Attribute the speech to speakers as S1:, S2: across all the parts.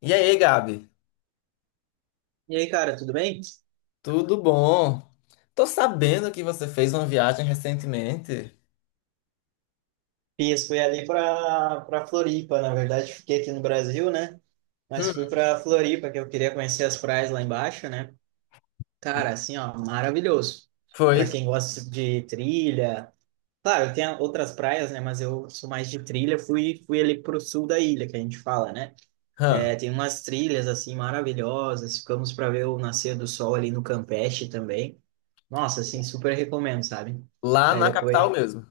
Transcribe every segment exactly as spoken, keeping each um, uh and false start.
S1: E aí, Gabi?
S2: E aí, cara, tudo bem?
S1: Tudo bom? Tô sabendo que você fez uma viagem recentemente.
S2: Fiz, fui ali para para Floripa, na verdade, fiquei aqui no Brasil, né? Mas
S1: Hum,
S2: fui para Floripa, que eu queria conhecer as praias lá embaixo, né? Cara, assim, ó, maravilhoso. Para
S1: foi?
S2: quem gosta de trilha. Claro, tem outras praias, né, mas eu sou mais de trilha, fui fui ali pro sul da ilha, que a gente fala, né?
S1: Hã.
S2: É, tem umas trilhas assim maravilhosas, ficamos para ver o nascer do sol ali no Campeche também. Nossa, assim, super recomendo, sabe?
S1: Lá
S2: Aí
S1: na capital
S2: depois.
S1: mesmo.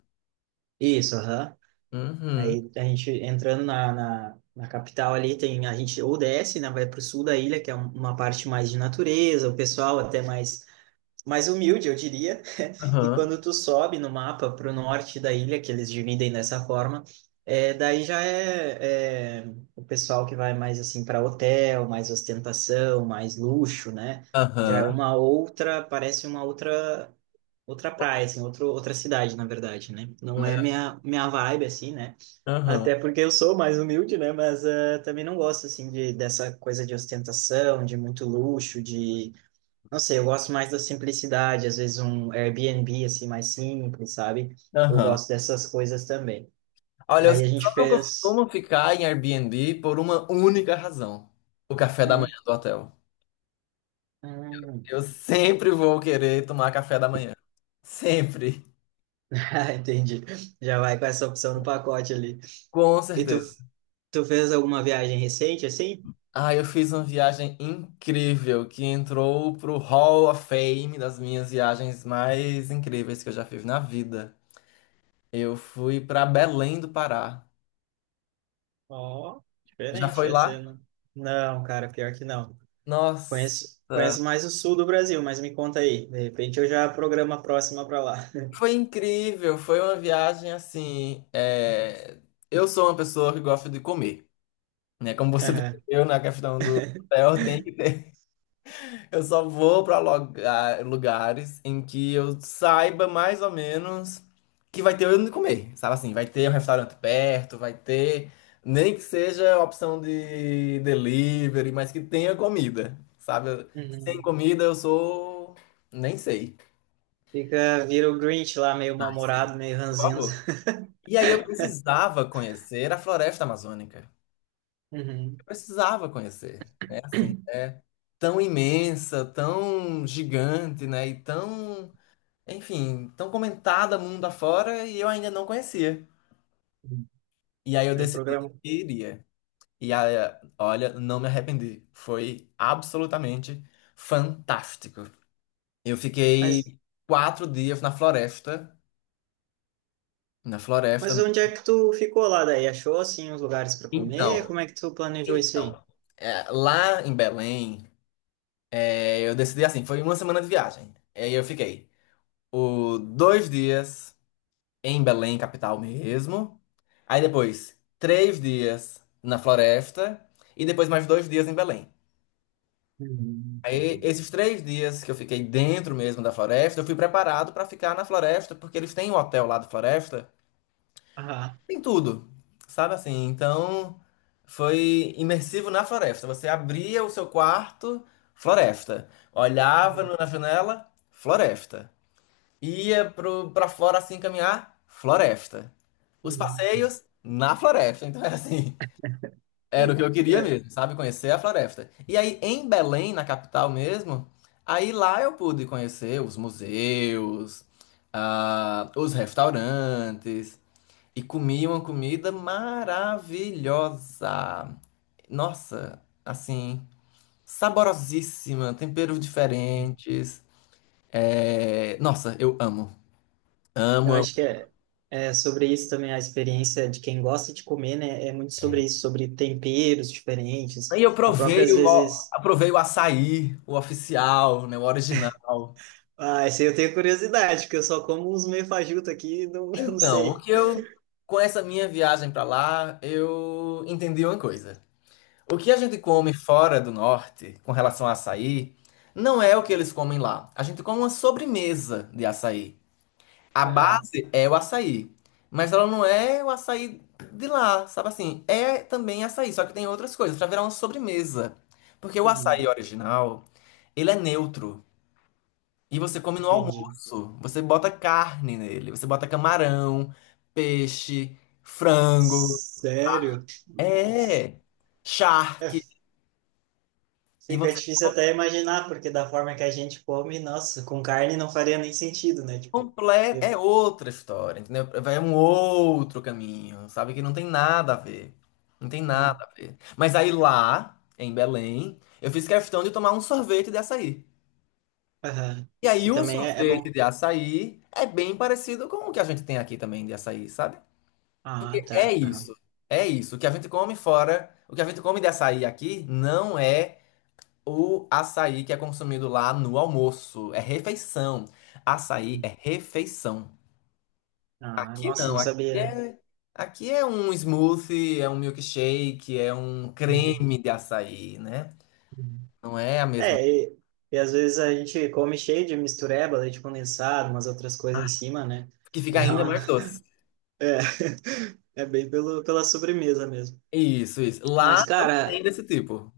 S2: Isso, aham.
S1: Uhum.
S2: Aí a gente entrando na, na, na capital ali, tem, a gente ou desce, né, vai para o sul da ilha, que é um- uma parte mais de natureza, o pessoal até mais, mais humilde, eu diria. E
S1: Aham.
S2: quando tu sobe no mapa para o norte da ilha, que eles dividem dessa forma, é, daí já é, é o pessoal que vai mais assim para hotel, mais ostentação, mais luxo, né? Já é
S1: Aham.
S2: uma outra, parece uma outra outra praia, assim, outro, outra cidade, na verdade, né? Não é minha, minha vibe, assim, né?
S1: Aham.
S2: Até porque eu sou mais humilde, né? Mas eh, também não gosto, assim, de, dessa coisa de ostentação, de muito luxo, de... Não sei, eu gosto mais da simplicidade. Às vezes um Airbnb, assim, mais simples, sabe? Eu
S1: Aham.
S2: gosto dessas coisas também.
S1: Olha, eu só
S2: Aí a gente
S1: não
S2: fez...
S1: costumo ficar em Airbnb por uma única razão: o café da
S2: Hum,
S1: manhã do hotel.
S2: hum.
S1: Eu sempre vou querer tomar café da manhã. Sempre.
S2: Ah, entendi. Já vai com essa opção no pacote ali.
S1: Com
S2: E tu,
S1: certeza.
S2: tu fez alguma viagem recente, assim?
S1: Ah, eu fiz uma viagem incrível que entrou pro Hall of Fame das minhas viagens mais incríveis que eu já fiz na vida. Eu fui pra Belém do Pará.
S2: Ó,
S1: Já
S2: diferente
S1: foi
S2: essa,
S1: lá?
S2: né? Não, cara, pior que não.
S1: Nossa,
S2: Conheço, conheço mais o sul do Brasil, mas me conta aí. De repente eu já programo a próxima para lá.
S1: foi incrível. Foi uma viagem assim. é, Eu sou uma pessoa que gosta de comer, né? Como você
S2: Aham.
S1: percebeu na questão do hotel, tem que... Eu só vou pra loga- lugares em que eu saiba mais ou menos que vai ter onde comer. Sabe, assim, vai ter um restaurante perto, vai ter, nem que seja a opção de delivery, mas que tenha comida. Sabe? Sem
S2: Uhum.
S1: comida eu sou. Nem sei.
S2: Fica, vira o Grinch lá, meio
S1: Ah, sei.
S2: mal-humorado, meio
S1: Por
S2: ranzinza.
S1: favor. E aí eu precisava conhecer a floresta amazônica. Eu
S2: Uhum.
S1: precisava conhecer, né? Assim, é tão imensa, tão gigante, né? E tão, enfim, tão comentada mundo afora e eu ainda não conhecia.
S2: Uhum.
S1: E aí eu
S2: Aí
S1: decidi que
S2: programa.
S1: iria. E aí, olha, não me arrependi. Foi absolutamente fantástico. Eu
S2: Mas,
S1: fiquei quatro dias na floresta. Na floresta.
S2: mas onde é que tu ficou lá daí? Achou, assim, os lugares para
S1: Então,
S2: comer? Como é que tu planejou isso aí?
S1: então, é, lá em Belém, é, eu decidi assim, foi uma semana de viagem. Aí eu fiquei o dois dias em Belém, capital mesmo. Aí depois, três dias na floresta e depois mais dois dias em Belém.
S2: Uhum,
S1: Aí,
S2: entendi.
S1: esses três dias que eu fiquei dentro mesmo da floresta, eu fui preparado para ficar na floresta, porque eles têm um hotel lá da floresta,
S2: Aham.
S1: tem tudo, sabe assim? Então, foi imersivo na floresta. Você abria o seu quarto, floresta. Olhava
S2: Uhum.
S1: no- na janela, floresta. Ia pro, pra fora assim caminhar, floresta. Os
S2: Uhum.
S1: passeios, na floresta. Então era assim, era o que eu queria
S2: É,
S1: mesmo, sabe? Conhecer a floresta. E aí em Belém, na capital mesmo, aí lá eu pude conhecer os museus, ah, os restaurantes e comi uma comida maravilhosa. Nossa, assim, saborosíssima, temperos diferentes. É. Nossa, eu amo.
S2: eu
S1: Amo.
S2: acho que é, é sobre isso também, a experiência de quem gosta de comer, né? É muito sobre isso, sobre temperos diferentes.
S1: Aí eu
S2: A própria,
S1: provei
S2: às
S1: o,
S2: vezes.
S1: Aprovei o açaí, o oficial, né, o original.
S2: Ah, esse aí eu tenho curiosidade, porque eu só como uns meio fajuto aqui, e não, não
S1: Então, o
S2: sei.
S1: que eu, com essa minha viagem para lá, eu entendi uma coisa. O que a gente come fora do norte, com relação a açaí, não é o que eles comem lá. A gente come uma sobremesa de açaí. A
S2: Aham.
S1: base é o açaí, mas ela não é o açaí de lá, sabe assim? É também açaí, só que tem outras coisas, para virar uma sobremesa. Porque o açaí
S2: Uhum.
S1: original, ele é neutro. E você come no
S2: Entendi.
S1: almoço. Você bota carne nele. Você bota camarão, peixe, frango.
S2: Sério? Nossa.
S1: É.
S2: É,
S1: Charque. E
S2: fica
S1: você
S2: difícil até imaginar, porque da forma que a gente come, nossa, com carne não faria nem sentido, né? Tipo,
S1: completa. É
S2: eu.
S1: outra história, entendeu? Vai um outro caminho, sabe? Que não tem nada a ver. Não tem nada
S2: Uhum.
S1: a ver. Mas aí lá, em Belém, eu fiz questão de tomar um sorvete de açaí.
S2: Aham.
S1: E aí
S2: Que
S1: o
S2: também é, é
S1: sorvete
S2: bom.
S1: de açaí é bem parecido com o que a gente tem aqui também de açaí, sabe?
S2: Ah,
S1: É
S2: tá. Aham.
S1: isso. É isso. O que a gente come fora, o que a gente come de açaí aqui não é o açaí que é consumido lá no almoço. É refeição. Açaí é refeição.
S2: Ah,
S1: Aqui
S2: nossa,
S1: não.
S2: não
S1: Aqui
S2: sabia.
S1: é, aqui é um smoothie, é um milkshake, é um
S2: Uhum,
S1: creme de açaí, né?
S2: uhum.
S1: Não é a mesma.
S2: É, e, e às vezes a gente come cheio de mistureba, leite condensado, umas outras coisas em
S1: Ai,
S2: cima, né?
S1: que fica
S2: Dá
S1: ainda
S2: uma-
S1: mais doce.
S2: É, é bem pelo, pela sobremesa mesmo.
S1: Isso, isso. Lá
S2: Mas,
S1: não
S2: cara,
S1: tem desse tipo.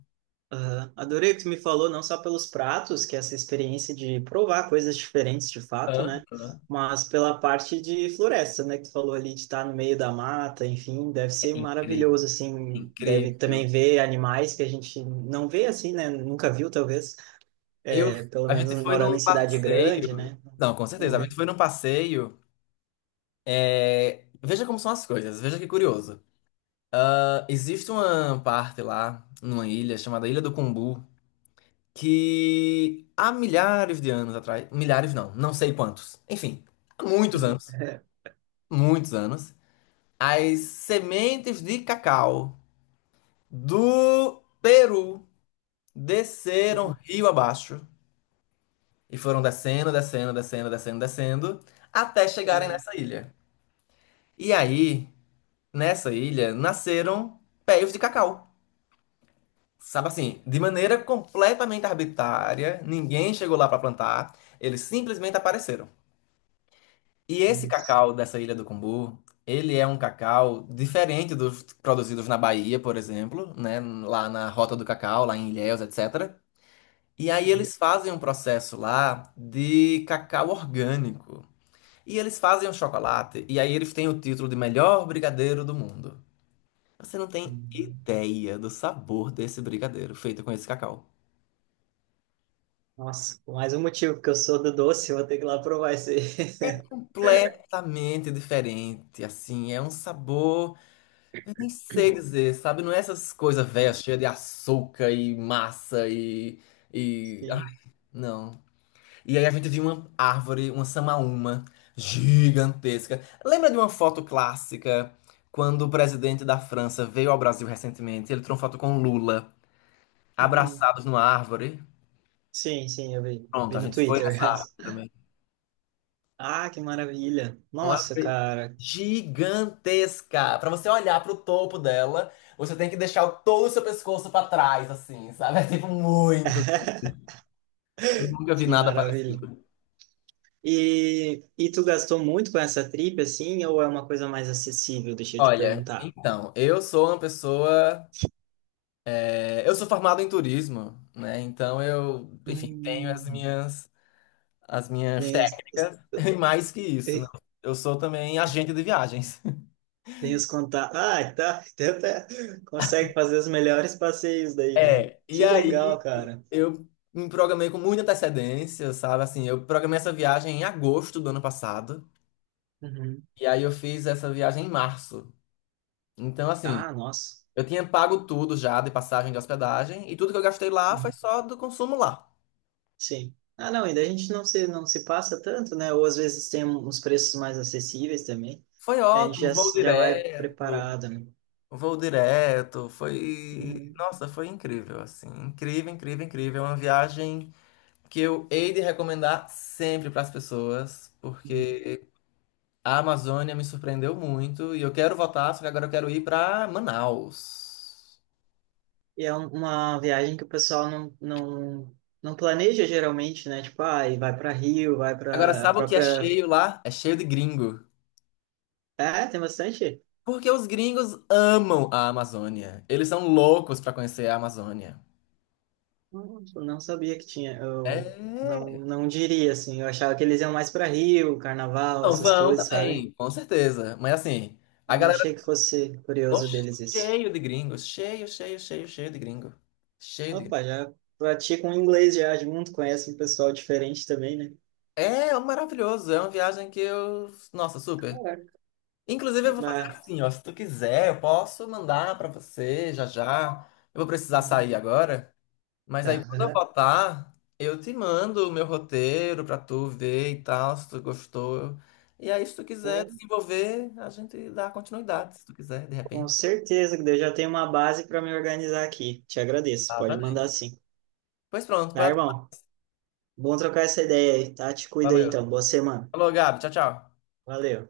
S2: ah, adorei o que tu me falou, não só pelos pratos, que é essa experiência de provar coisas diferentes de fato, né?
S1: Aham.
S2: Mas pela parte de floresta, né? Que tu falou ali de estar no meio da mata, enfim, deve ser
S1: É incrível,
S2: maravilhoso, assim. Deve
S1: incrível.
S2: também ver animais que a gente não vê assim, né? Nunca viu, talvez.
S1: Eu,
S2: É, pelo
S1: a
S2: menos
S1: gente foi
S2: morando em
S1: num
S2: cidade grande,
S1: passeio.
S2: né?
S1: Não, com
S2: Vamos
S1: certeza. A gente
S2: ver.
S1: foi num passeio. é, Veja como são as coisas. Veja que curioso. Ah, existe uma parte lá, numa ilha chamada Ilha do Cumbu, que há milhares de anos atrás, milhares não, não sei quantos. Enfim, há muitos anos, muitos anos, as sementes de cacau do Peru desceram rio abaixo e foram descendo, descendo, descendo, descendo, descendo até chegarem nessa ilha. E aí, nessa ilha, nasceram pés de cacau. Sabe assim, de maneira completamente arbitrária, ninguém chegou lá para plantar, eles simplesmente apareceram. E esse cacau dessa ilha do Cumbu, ele é um cacau diferente dos produzidos na Bahia, por exemplo, né, lá na Rota do Cacau, lá em Ilhéus, etcétera. E aí eles fazem um processo lá de cacau orgânico. E eles fazem o chocolate, e aí eles têm o título de melhor brigadeiro do mundo. Você não tem ideia do sabor desse brigadeiro feito com esse cacau.
S2: Nossa, mais um motivo, porque eu sou do doce, eu vou ter que ir lá provar esse.
S1: É completamente diferente, assim, é um sabor, eu nem sei dizer, sabe? Não é essas coisas velhas, cheias de açúcar e massa e, e... Ah,
S2: Sim.
S1: não. E aí a gente viu uma árvore, uma samaúma gigantesca. Lembra de uma foto clássica quando o presidente da França veio ao Brasil recentemente? Ele tirou uma foto com Lula,
S2: Uhum.
S1: abraçados numa árvore.
S2: Sim, sim, eu vi.
S1: Pronto,
S2: Vi
S1: a
S2: no
S1: gente foi
S2: Twitter.
S1: nessa árvore também.
S2: Ah, que maravilha.
S1: Uma
S2: Nossa,
S1: ave
S2: cara.
S1: gigantesca. Pra você olhar pro topo dela, você tem que deixar o- todo o seu pescoço pra trás, assim, sabe? É tipo muito. Eu nunca vi
S2: Que
S1: nada
S2: maravilha.
S1: parecido.
S2: E, e tu gastou muito com essa trip, assim, ou é uma coisa mais acessível? Deixa eu te
S1: Olha,
S2: perguntar.
S1: então, eu sou uma pessoa. É, eu sou formado em turismo, né? Então eu, enfim, tenho as
S2: Hum.
S1: minhas, as minhas
S2: Tem os- os-
S1: técnicas. E mais que isso, né? Eu sou também agente de viagens.
S2: Tem os contatos. Ah, tá. Tenta. Consegue fazer os melhores passeios daí, né?
S1: É, e
S2: Que legal,
S1: aí
S2: cara.
S1: eu me programei com muita antecedência, sabe? Assim, eu programei essa viagem em agosto do ano passado,
S2: Uhum.
S1: e aí eu fiz essa viagem em março. Então, assim,
S2: Ah, nossa.
S1: eu tinha pago tudo já de passagem de hospedagem, e tudo que eu gastei lá foi
S2: Uhum.
S1: só do consumo lá.
S2: Sim. Ah, não, ainda a gente não se, não se passa tanto, né? Ou às vezes tem um, uns preços mais acessíveis também.
S1: Foi
S2: E a gente
S1: ótimo,
S2: já,
S1: voo
S2: já vai
S1: direto,
S2: preparado, né?
S1: voo direto, foi...
S2: Uhum.
S1: Nossa, foi incrível, assim, incrível, incrível, incrível. É uma viagem que eu hei de recomendar sempre para as pessoas,
S2: Uhum.
S1: porque a Amazônia me surpreendeu muito e eu quero voltar, só que agora eu quero ir pra Manaus.
S2: E é um- uma viagem que o pessoal não, não, não planeja geralmente, né? Tipo, ah, e vai para Rio, vai
S1: Agora,
S2: para a
S1: sabe o que é
S2: própria.
S1: cheio lá? É cheio de gringo.
S2: É, tem bastante.
S1: Porque os gringos amam a Amazônia. Eles são loucos pra conhecer a Amazônia.
S2: Nossa, não sabia que tinha. Eu
S1: É.
S2: não, não diria assim. Eu achava que eles iam mais para Rio, Carnaval,
S1: Não,
S2: essas
S1: vão
S2: coisas, sabe?
S1: também, com certeza. Mas assim, a
S2: Mas não
S1: galera
S2: achei que fosse
S1: ficou
S2: curioso deles isso.
S1: cheio de gringos, cheio, cheio, cheio, cheio de gringo. Cheio de gringo.
S2: Opa, já praticam inglês já junto, conhece um pessoal diferente também, né?
S1: É maravilhoso, é uma viagem que eu, nossa, super.
S2: Caraca.
S1: Inclusive, eu vou fazer
S2: Bah,
S1: assim, ó. Se tu quiser, eu posso mandar pra você já já. Eu vou precisar
S2: uhum.
S1: sair agora. Mas
S2: Tá.
S1: aí, quando eu
S2: Aham.
S1: voltar, eu te mando o meu roteiro pra tu ver e tal, se tu gostou. E aí, se tu quiser
S2: Com
S1: desenvolver, a gente dá continuidade, se tu quiser, de
S2: com
S1: repente.
S2: certeza, que eu já tenho uma base para me organizar aqui. Te agradeço.
S1: Tá, tá
S2: Pode
S1: bem.
S2: mandar sim.
S1: Pois pronto,
S2: Tá,
S1: pode-
S2: irmão? Bom trocar essa ideia aí, tá? Te cuida aí
S1: valeu.
S2: então. Boa semana.
S1: Falou, Gabi. Tchau, tchau.
S2: Valeu.